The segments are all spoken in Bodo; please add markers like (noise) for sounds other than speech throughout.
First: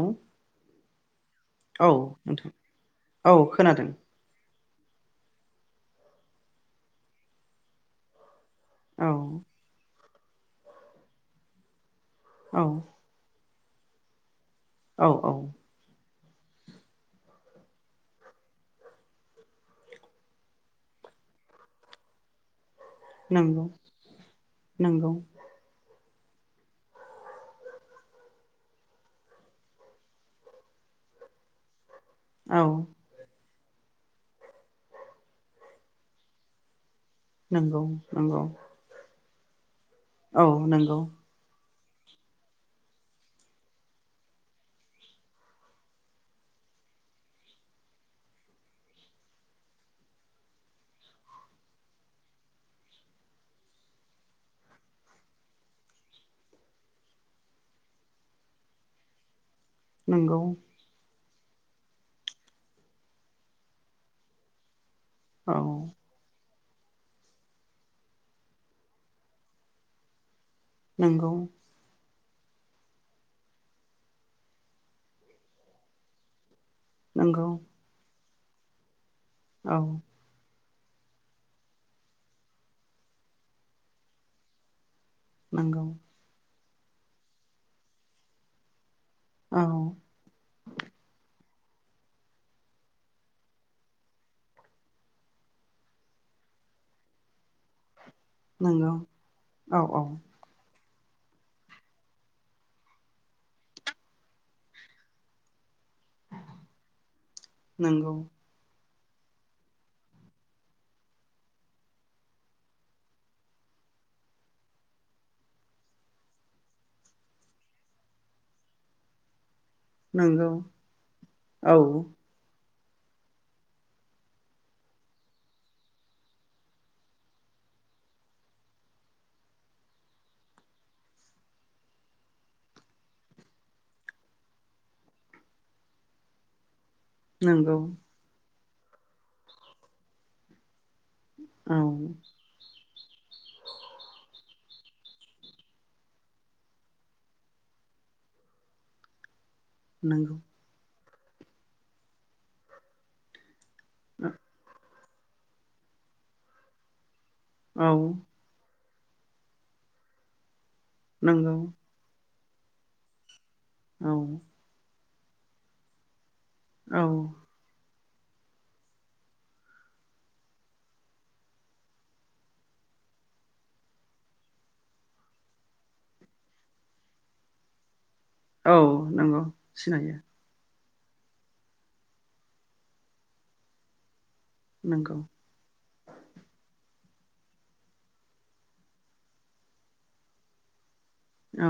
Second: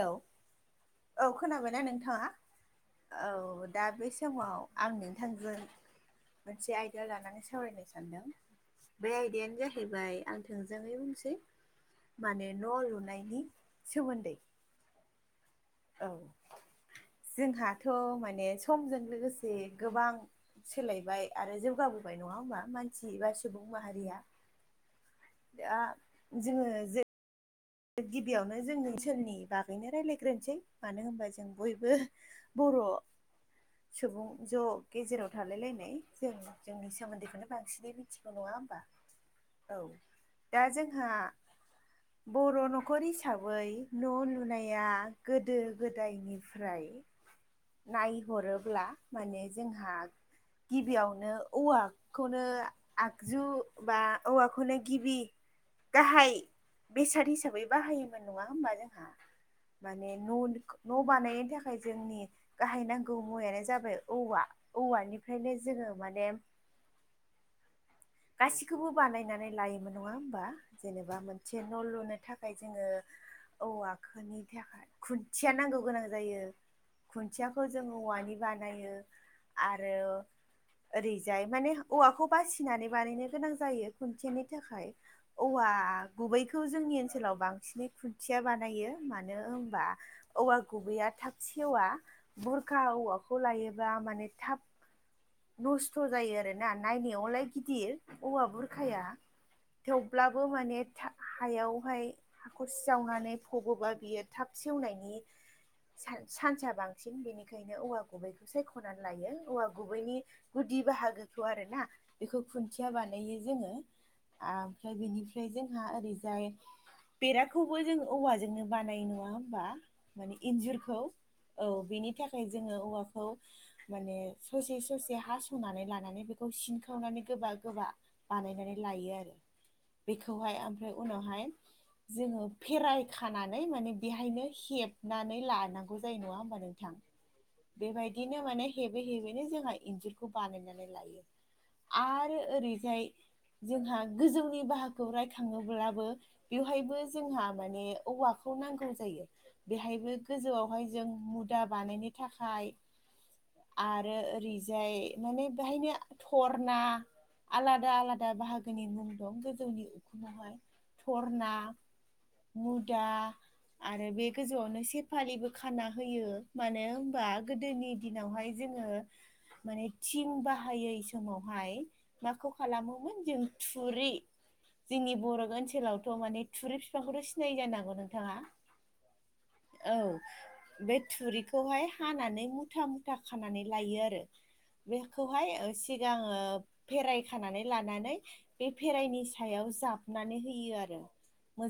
औ औ खोनाबायना औ नोंथाङा नोंथां औ दा बेसे समाव आं नोंथांजों मोनसे आयदा लानानै सावरायनो सानदों औ बे आयदायानो जाहैबाय आं थोंजोङै बुंसै माने औ न' लुनायनि सोमोन्दै औ औ औ जोंहाथ' माने समजों लोगोसे गोबां सोलायबाय आरो जौगाबोबाय नङा होमबा मानसि बा सुबुं माहारिया नोंगौ दा जोङो जे गिबियावनो जों ओनसोलनि बागैनो रायज्लायग्रोनोसै मानो होनबा जों बयबो औ बर' सुबुं ज' गेजेराव थालाय लायनाय जों जोंनि सोमोन्दै बेखौनो नंगौ बांसिनै मिथिगौ नंगौ नङा होमबा औ औ दा नंगौ जोंहा बर' न'खर हिसाबै न' लुनाया गोदो गोदायनिफ्राय नायहरोब्ला माने जोंहा गिबियावनो औवा खौनो आगजु बा औवाखौनो गिबि गाहाय बेसाद हिसाबै बाहायोमोन नङा होमबा जोंहा माने नंगौ न' न' बानायनो थाखाय जोंनि गाहाय नांगौ मुवायानो जाबाय औवा औवानिफ्रायनो औ जोङो माने गासिखौबो बानायनानै लायोमोन नङा होमबा जेनेबा नंगौ मोनसे न' लुनो थाखाय जोङो औवा खोनि थाखाय खुन्थिया नांगौ गोनां जायो। नंगौ खुन्थियाखौ जों औवानि बानायो औ आरो ओरैजाय माने औवाखौ बासिनानै बानायनो गोनां जायो खुन्थियानि थाखाय औवा नंगौ गुबैखौ जोंनि ओनसोलाव बांसिनै खुन्थिया बानायो मानो औ होनबा औवा गुबैया थाब सेवा बुरखा औवाखौ लायोबा माने थाब नस्थ' जायो आरो ना नायनायावलाय गिदिर औवा नंगौ बुरखाया औ औ थेवब्ला बो माने हायावहाय हाखरसे जावनानै फबोबा बियो थाब सेवनायनि सानस सानसा बांसिन बेनिखायनो औवा नंगौ गुबैखौ सायख'नानै लायो औवा गुबैनि गुदि बाहागोखौ आरोना बेखौ खुन्थिया बानायो जोङो आमफ्राय बेनिफ्राय जोंहा ओरैजाय बेराखौबो जों औवाजोंनो बानायो नङा होमबा माने नंगौ इन्जुरखौ औ बेनि था खाय जोङो औवाखौ माने ससे ससे हासंनानै लानानै बेखौ सिनखावनानै गोबा गोबा बानायनानै लायो आरो बेखौहाय आमफ्राय उनावहाय जोङो फेराय खानानै माने बेहायनो हेबनानै लानांगौ जायो नङा होमबा नों थां नंगौ बेबायदिनो माने हेबै हेबैनो जोंहा इन्जुरखौ बानायनानै लायो औ आरो ओरैजाय जोंहा गोजौनि बाहागोखौ रायखाङोब्लाबो बेवहायबो जोंहा माने औवाखौ नांगौ जायो बेहायबो नंगौ गोजौवावहाय जों मुदा बानायनो थाखाय आरो ओरै जाय माने बाहायनो थारना औ आलादा आलादा बाहागो नि मुं दं गोजौनि उखुमावहाय थरना नंगौ मुदा आरो औ बे गोजौवावनो सेफालिबो खाना होयो मानो औ होनबा गोदोनि दिनावहाय जोङो माने थिं बाहायै समावहाय माखौ खालामोमोन जों थुरि जोंनि बर' ओनसोलावथ' माने थुरि फि फांखौथ' सिनायो जानांगौ नोंथाङा औ नंगौ औ सिनायो बे थुरिखौहाय हानानै मुथा मुथा खानानै लायो आरो नंगौ बेखौहाय सिगाङो फेराय खानानै लानानै बे फेराइनि सायाव जाबनानै होयो आरो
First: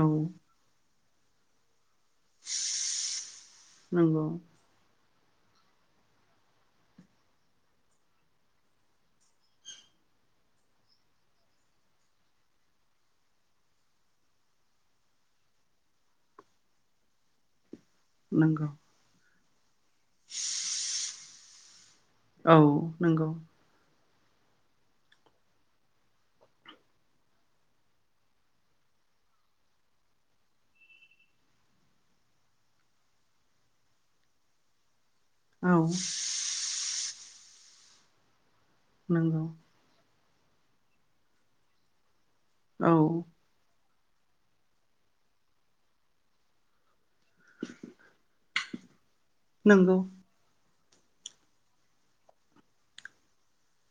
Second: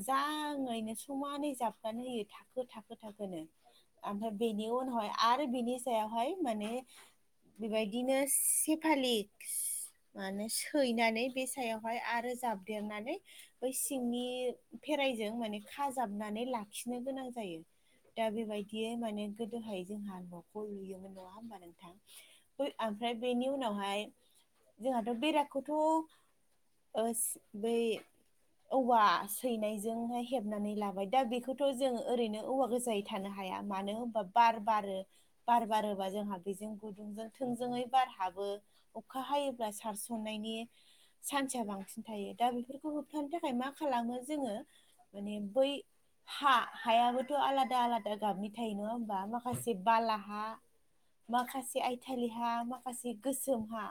औ समानै जाबनानै होयो थाखो थाखो थाखोनो नंगौ आमफ्राय बेनि उनावहाय आरो बिनि सायावहाय माने बेबायदिनो सेफालिक्स माने सैनानै बे सायावहाय आरो जाबदेरनानै बै सिंनि फेराइजों माने खाजाबनानै लाखिनो गोनां जायो दा नंगौ बेबायदियै माने गोदोहाय जोंहा नखौ लुयोमोन नङा होमबा नोंथां औ बै आमफ्राय नंगौ बैनि उनावहाय जोंहाथ' बेराखौथ' ओ बै औवा (unintelligible) नायजोंहाय हेबनानै लाबाय दा बेखौथ' जों ओरैनो औवा गोजायै थानो हाया मानो होनबा बार बारो बार औ बारोबा जोंहा बेजों गुदुंजों थोंजोङै बार हाबो अखा नंगौ हायोब्लासो सारसननायनि सानसा बांसिन थायो दा औ बेफोरखौ होबथानो थाखाय मा खालामो जोङो माने बै हा हायाबोथ' आलादा आलादा गाबनि थायो नङा होमबा माखा माखासे नंगौ बालाहा माखासे आयथालि हा माखासे गोसोम हा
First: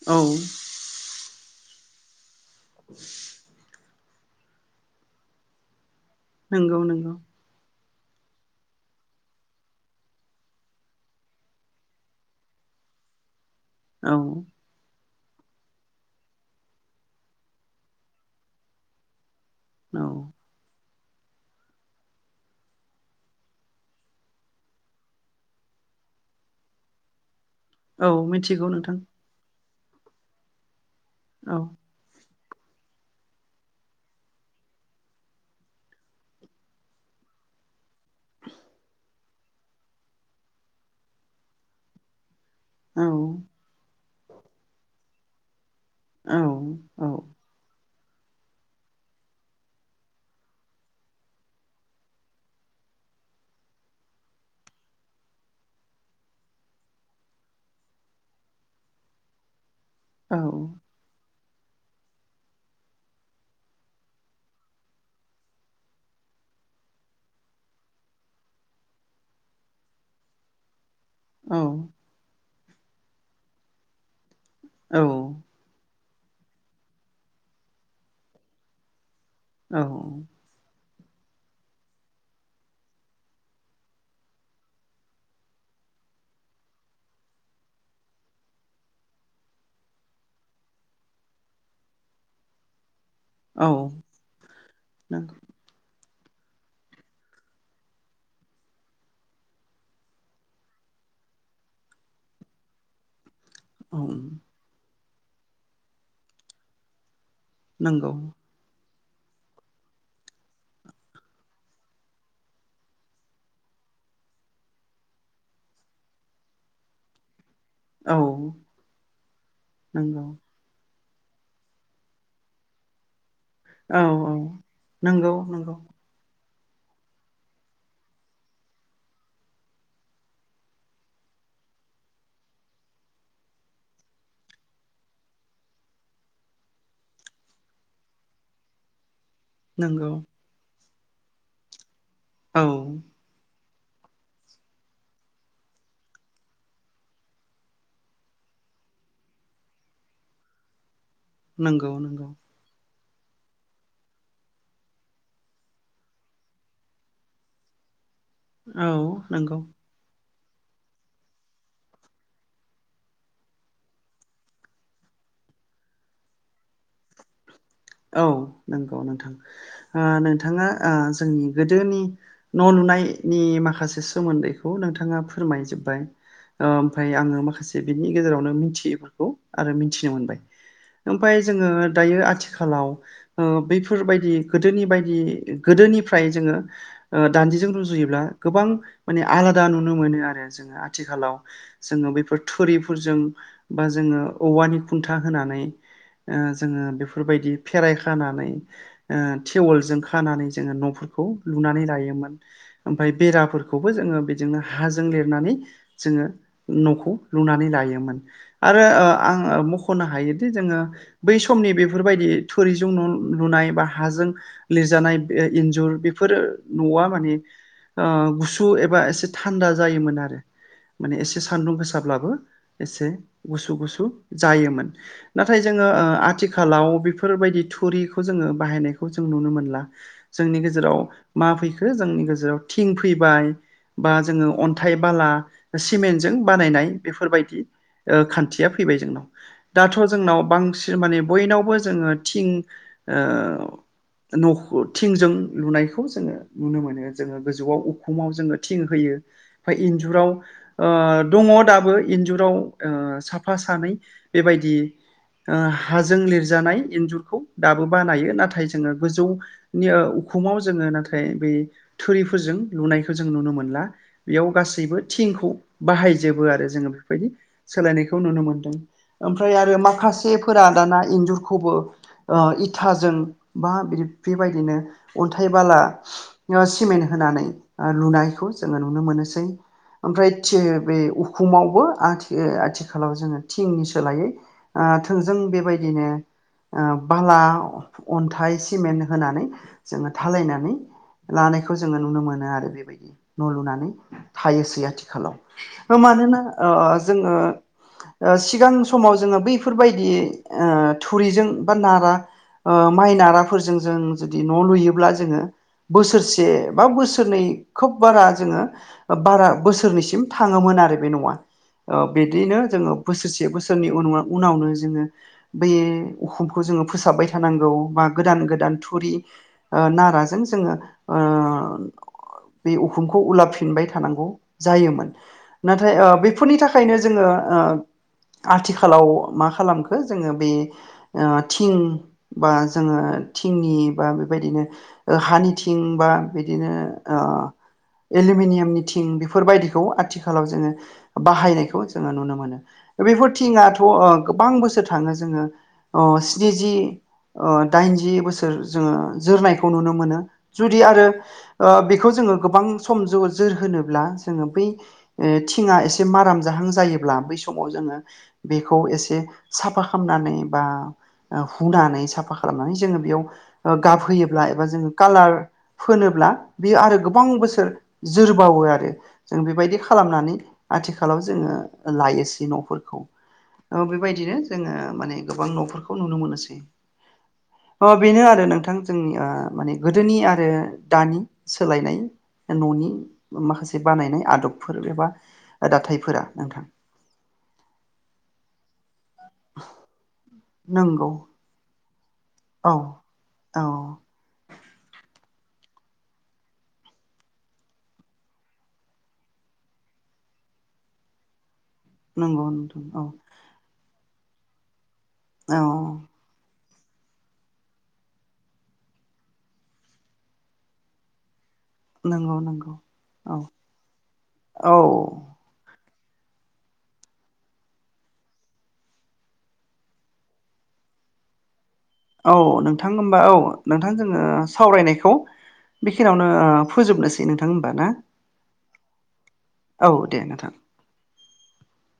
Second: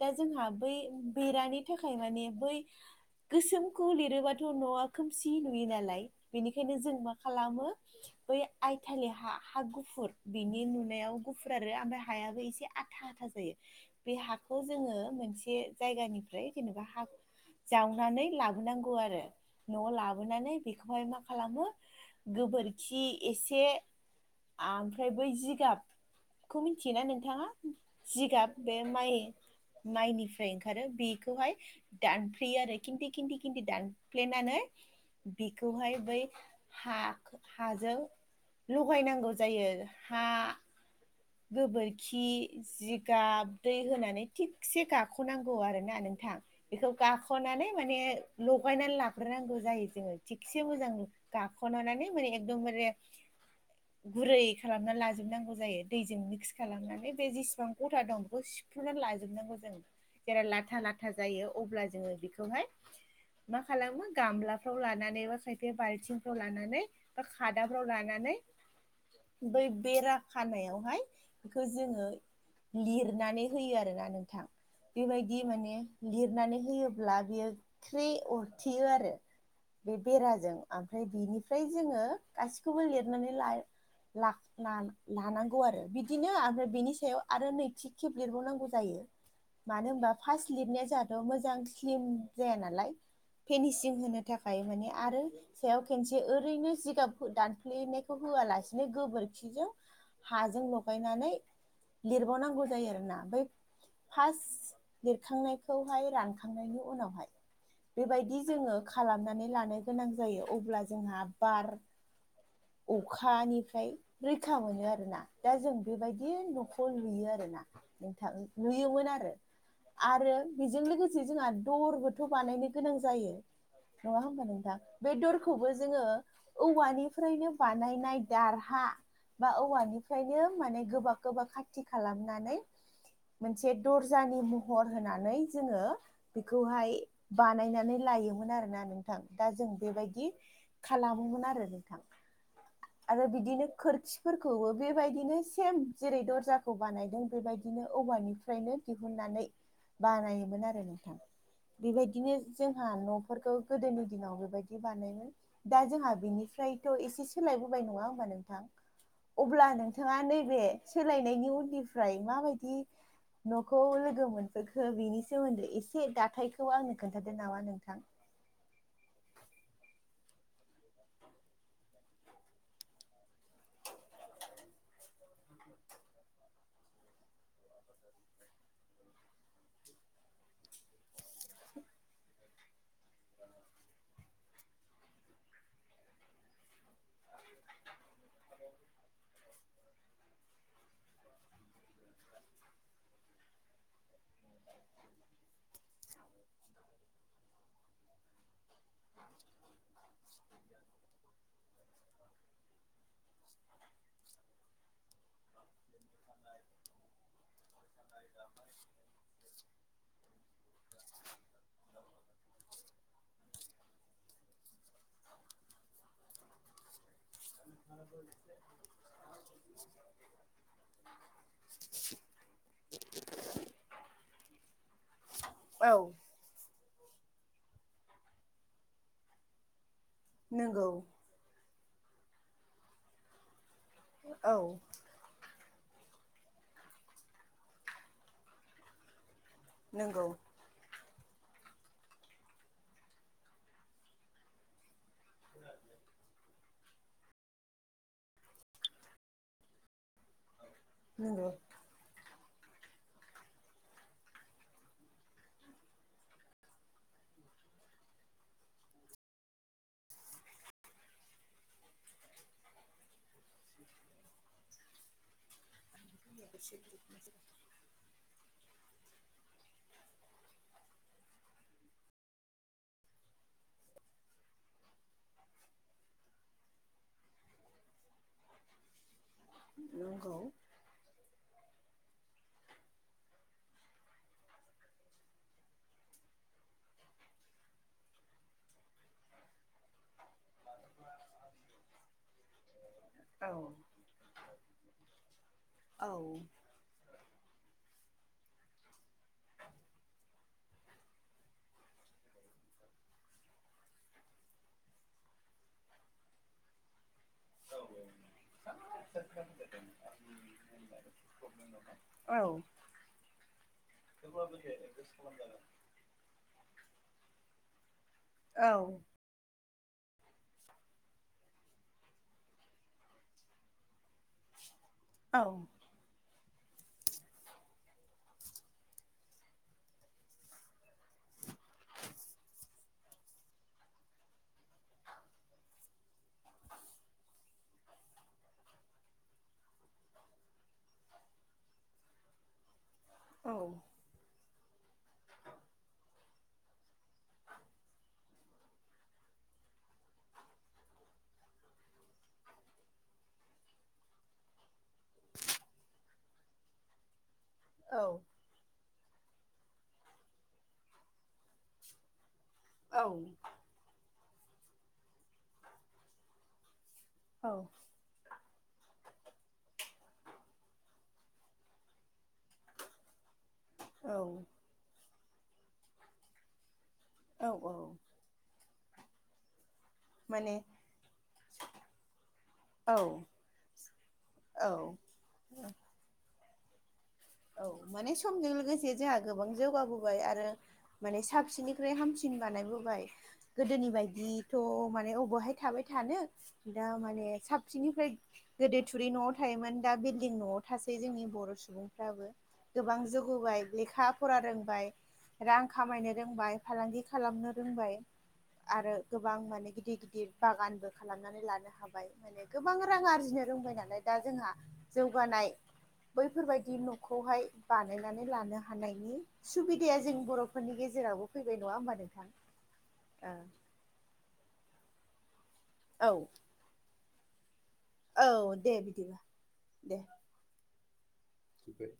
दा औ जोंहा बै बेरानि थाखाय माने बै गोसोमखौ लिरोबाथ' न'वा खोमसि नुयो नालाय बेनिखायनो नंगौ जों मा नंगौ खालामो बै आइथालि हा हा गुफुर बिनि नुनायाव गुफुर आरो आमफाय हायाबो एसे आ था आथा जायो औ बे हाखौ जोङो मोनसे जायगानिफ्राय जेनेबा हा जावनानै लाबोनांगौ आरो न'वाव औ लाबोनानै बेखौहाय मा खालामो गोबोरखि एसे ओमफ्राय बै जिगाबखौ मिथियोना नोंथाङा औ जिगाब मिथिगौ बे नोंथां माइ माइनिफ्राय ओंखारो बेखौहाय औ दानफेयो आरो खिन्थि खिन्थि खिन्थि दान फ्लेनानै बिखौहाय बै हा हाजों लगायनांगौ जायो हा गोबोरखि औ जिगाब दै होनानै थिगसे गाख'नांगौ आरोना नों थां औ बेखौ औ गाखोननानै माने लगायनानै लाग्रोनांगौ जायो जोङो थिगसे मोजां गाख'नानै माने एकदमबारे गुरै खालामना लाजोबनांगौ जायो दैजों मिक्स खालामनानै बे जेसेबां गथा दं बेखौ सिफ्रुना लाजोबनांगौ जों जेरा लाथा लाथा जायो अब्ला जोङो बेखौहाय मा खालामो गामलाफ्राव लानानै एबा खायफाया बाल्थिंफ्राव लानानै बा खादाफ्राव लानानै बै बेरा खानायाव औ बेखौ जोङो लिरनानै होयो आरोना नोंथां औ बेबाय बिदि माने लिरनानै होयोब्ला बियो ख्रे अरथेयो आरो औ बे बेराजों ओमफ्राय बेनिफ्राय जोङो गासिखौबो लिरनानै ला ला ला लानां गौ आरो बिदिनो मफ्राय बेनि सायाव आरो नैथि खेब लिरबावनांगौ जायो मानो होनबा फार्स्ट लिबनाया जोंहाथ' मोजां स्लिम जाया नालाय औ फिनिसिं होनो थाखाय माने आरो सायाव खेनसे ओरैनो जिगाब दानफ्लेनायखौ होआलासिनो गोबोरखिजों हाजों लगायनानै लिरबावनांगौ जायो आरोना बै फार्स्ट लिरखांनायखौहाय रानखांनायनि उनावहाय नंगौ बेबायदि जोङो खालामनानै लानो गोनां जायो अब्ला जोंहा बार अखानिफ्राय रैखा मोनो आरो ना दा जों बेबायदि न'खौ लुयो आरो ना औ नोंथां लुयोमोन आरो नंगौ आरो बेजों लोगोसे जोंहा दरबोथ' बानायनो गोनां जायो औ नंगौ औ नङा औ होमबा नोंथां बे नंगौ दरखौबो नंगौ जोङो औवानि फ्रायनो बानायनाय दारहा बा औवानिफ्रायनो माने गोबा गोबा खाथि खालामनानै मोनसे दरजानि महर होनानै जोङो बेखौहाय बानायनानै लायोमोन आरोना नों थां दा जों नंगौ बेबायदि खालामोमोन आरो नोंथां औ आरो बिदिनो खोरखिफोरखौबो बेबायदिनो सेम जेरै दरजाखौ बानायदों बेबायदिनो औवानि फ्रायनो दिहुननानै बानायोमोन आरो नोंथां नंगौ नंगौ बेबायदिनो जोंहा न'फोरखौ गोदोनि दिनाव बेबायदि बानायोमोन दा जोंहा बिनिफ्राय थ' एसे सोलायबोबाय नङा होमबा नोंथां औ नंगौ अब्ला नों थाङा नैबे सोलायनायनि उननिफ्राय माबायदि न'खौ लोगो मोनफैखो बिनि सोमोन्दै एसे दाथायखौ आंनो खोन्थादो नामा नोंथां औ नंगौ नोंथां आ नोंथाङा ओ जोंनि गोदोनि न' नुनायनि माखासे सोमोन्दैखौ नोंथाङा फोरमाय जोब्बाय ओमफाय आङो माखासे बिनि गेजेरावनो मिथियैफोरखौ आरो मिथिनो मोनबाय ओमफाय जोङो दायो आथि खालाव बैफोरबायदि गोदोनि बायदि गोदोनिफ्राय जोङो ओ दाननिजों रुजुयोब्ला गोबां माने आलादा नुनो मोनो आरो जोङो आथिखालाव जोङो बेफोर थुरिफोरजों बा जोङो औवानि खुन्था होनानै ओ जोङो बेफोरबायदि फेराय खानानै ओ थेवलजों खानानै जोङो न'फोरखौ लुनानै लायोमोन ओमफ्राय बेराफोरखौबो जोङो बिदिनो हाजों लिरनानै जोङो न'खौ लुनानै लायोमोन आरो आं खनो हायोदि जोङो बै समनि बेफोरबायदि थुरिजों लुनाय बा हाजों लिरजानाय इन्जुर बेफोरो न'आ माने गुसु एबा एसे थान्दा जायोमोन आरो। माने एसे सान्दुं गोसाब्लाबो एसे गुसु गुसु जायोमोन। नाथाय जोङो औ आथिखालाव बेफोरबायदि थुरिखौ जोङो बाहायनायखौ जों नुनो मोनला। जोंनि नंगौ गेजेराव मा फैखो जोंनि गेजेराव थिं फैबाय बा जोङो औ अन्थाइ बालाम बानायनाय बेफोरबायदि ओ खान्थिया फैबाय जोंनाव। दाथ' नंगौ जोंनाव बांसिन माने बयनावबो जोङो थिं नखर थिंजों लुनायखौ जोङो नुनो मोनो जोङो गोजौआव उखुमाव जोङो थिं होयो ओमफ्राय इन्जुराव ओ दङ नंगौ दाबो इन्जुराव ओ साफा सानै बेबायदि ओ हाजों लिरजानाय इन्जुरखौ दाबो बानायो नाथाय जोङो गोजौ नि उखुमाव जोङो नाथाय बे थुरिफोरजों लुनायखौ जों नुनो मोनला। बेयाव गासैबो थिंखौ बाहायजोबो आरो जोङो बेबायदि सोलायनायखौ नुनो मोनदों ओमफ्राय आरो माखासे फोरा दाना इन्जुरखौबो ओ इथाजों बा बि बेबायदिनो अन्थाइ बाला सिमेन्ट होनानै ओ लुनायखौ जोङो नुनो मोनोसै। ओमफ्राय नंगौ थि बे फुमावबो आथि आथिखालाव जोङो थिंनि सोलायै ओ थोंजों बेबायदिनो ओ बाला अन्थाइ सिमेन्ट होनानै जोङो थालायनानै लानायखौ जोङो नुनो मोनो आरो। औ न' लुनानै थायोसै आथिखालाव औ मानोना ओ ओ जोङो सिगां ओ समाव जोङो बै बेफोरबायदि ओ थुरिजों बा नारा ओ माइ नाराफोरजों जों जुदि न' लुयोब्ला जोङो बोसोरसे बा बोसोरनै खोब बारा जोङो बारा बोसोरनिसिम थाङोमोन आरो बे न'आ। औ बिदिनो जोङो बोसोरसे बोसोरनि उनावनो जोङो बे अखुमखौ जोङो फोसाबबाय थानांगौ बा गोदान गोदान थुरि ओ नाराजों जोङो ओ बे उखुमखौ उलाफिनबाय थानांगौ जायोमोन। औ नाथाय ओ बेफोरनि थाखायनो जोङो ओ आथिखाल आथिखालाव मा खालामखो जोङो बे ओ थिं बा जोङो थिंनि बा बेबायदिनो ओ हानिथिं बा बिदिनो ओ एलमिनियामनि थिं बेफोरबायदिखौ आथिखालाव जोङो बाहायनायखौ जोङो नुनो मोनो। बेफोर थिङाथ' अ गोबां बोसोर थाङो जोङो अ स्निजि ओ दाइनजि बोसोर जोङो जोरनायखौ नुनो मोनो जुदि आरो ओ बेखौ जोङो गोबां सम जौ ओ जोर होनोब्ला जोङो बै थिंङा एसे माराम जाहां जायोब्ला बै सम समाव जोङो औ बेखौ एसे साफा खालामनानै बा ओ हुनानै सा सा खालामनानै जोङो बेयाव गाबहोयोब्ला एबा जोङो कालार फोनोब्ला बेयो आरो गोबां औ बोसोर जोरबावो आरो। जों बेबायदि खालामनानै आथिखालाव जोङो लायोसै न'फोरखौ औ बेबायदिनो जोङो माने गोबां न'फोरखौ नुनो मोनोसै औ औ अ बेनो आरो नोंथां जोंनिया माने गोदोनि आरो माने दानि सोलायनाय न'नि औ माखासे बानायनाय आदबफोर औ एबा दाथायफोरा नोंथां औ माने समजों लोगोसे जोंहा गोबां जौगाबोबाय आरो नंगौ माने साबसिन फ्राय हामसिन औ बानायबोबाय औ गोदोनि बायदि थ' माने अब'हाय थाबाय थानो दा माने साबसिननिफ्राय गोदो थुरि न'आव थायोमोन दा बिल्डिं न'आव थासै जोंनि बर' सुबुं फोराबो नंगौ नोंथां गोबां औ जौगबाय लेखा फरा रोंबाय रां औ खामायनो रोंबाय फालांगि खालामनो रोंबाय आरो गोबां माने गिदिर गिदिर बागानबो खालामनानै लानो हा बाय नंगौ माने नंगौ गोबां रां औ आरजिनो रोंबाय नालाय दा जोंहा औ जौगानाय बैफोरबाय दि न'खौहाय बानायनानै लानो हानायनि सुबिदाया जों बर'फोरनि गेजेरावबो फैबाय नङा होमबा नों औ नोंथां होमबा औ नोंथां जोङो सावरायनायखौ औ बेखिनियावनो फोजोबनोसै नोंथां होनबा ना औ दे बिदिबा औ दे दे नोंथां फाय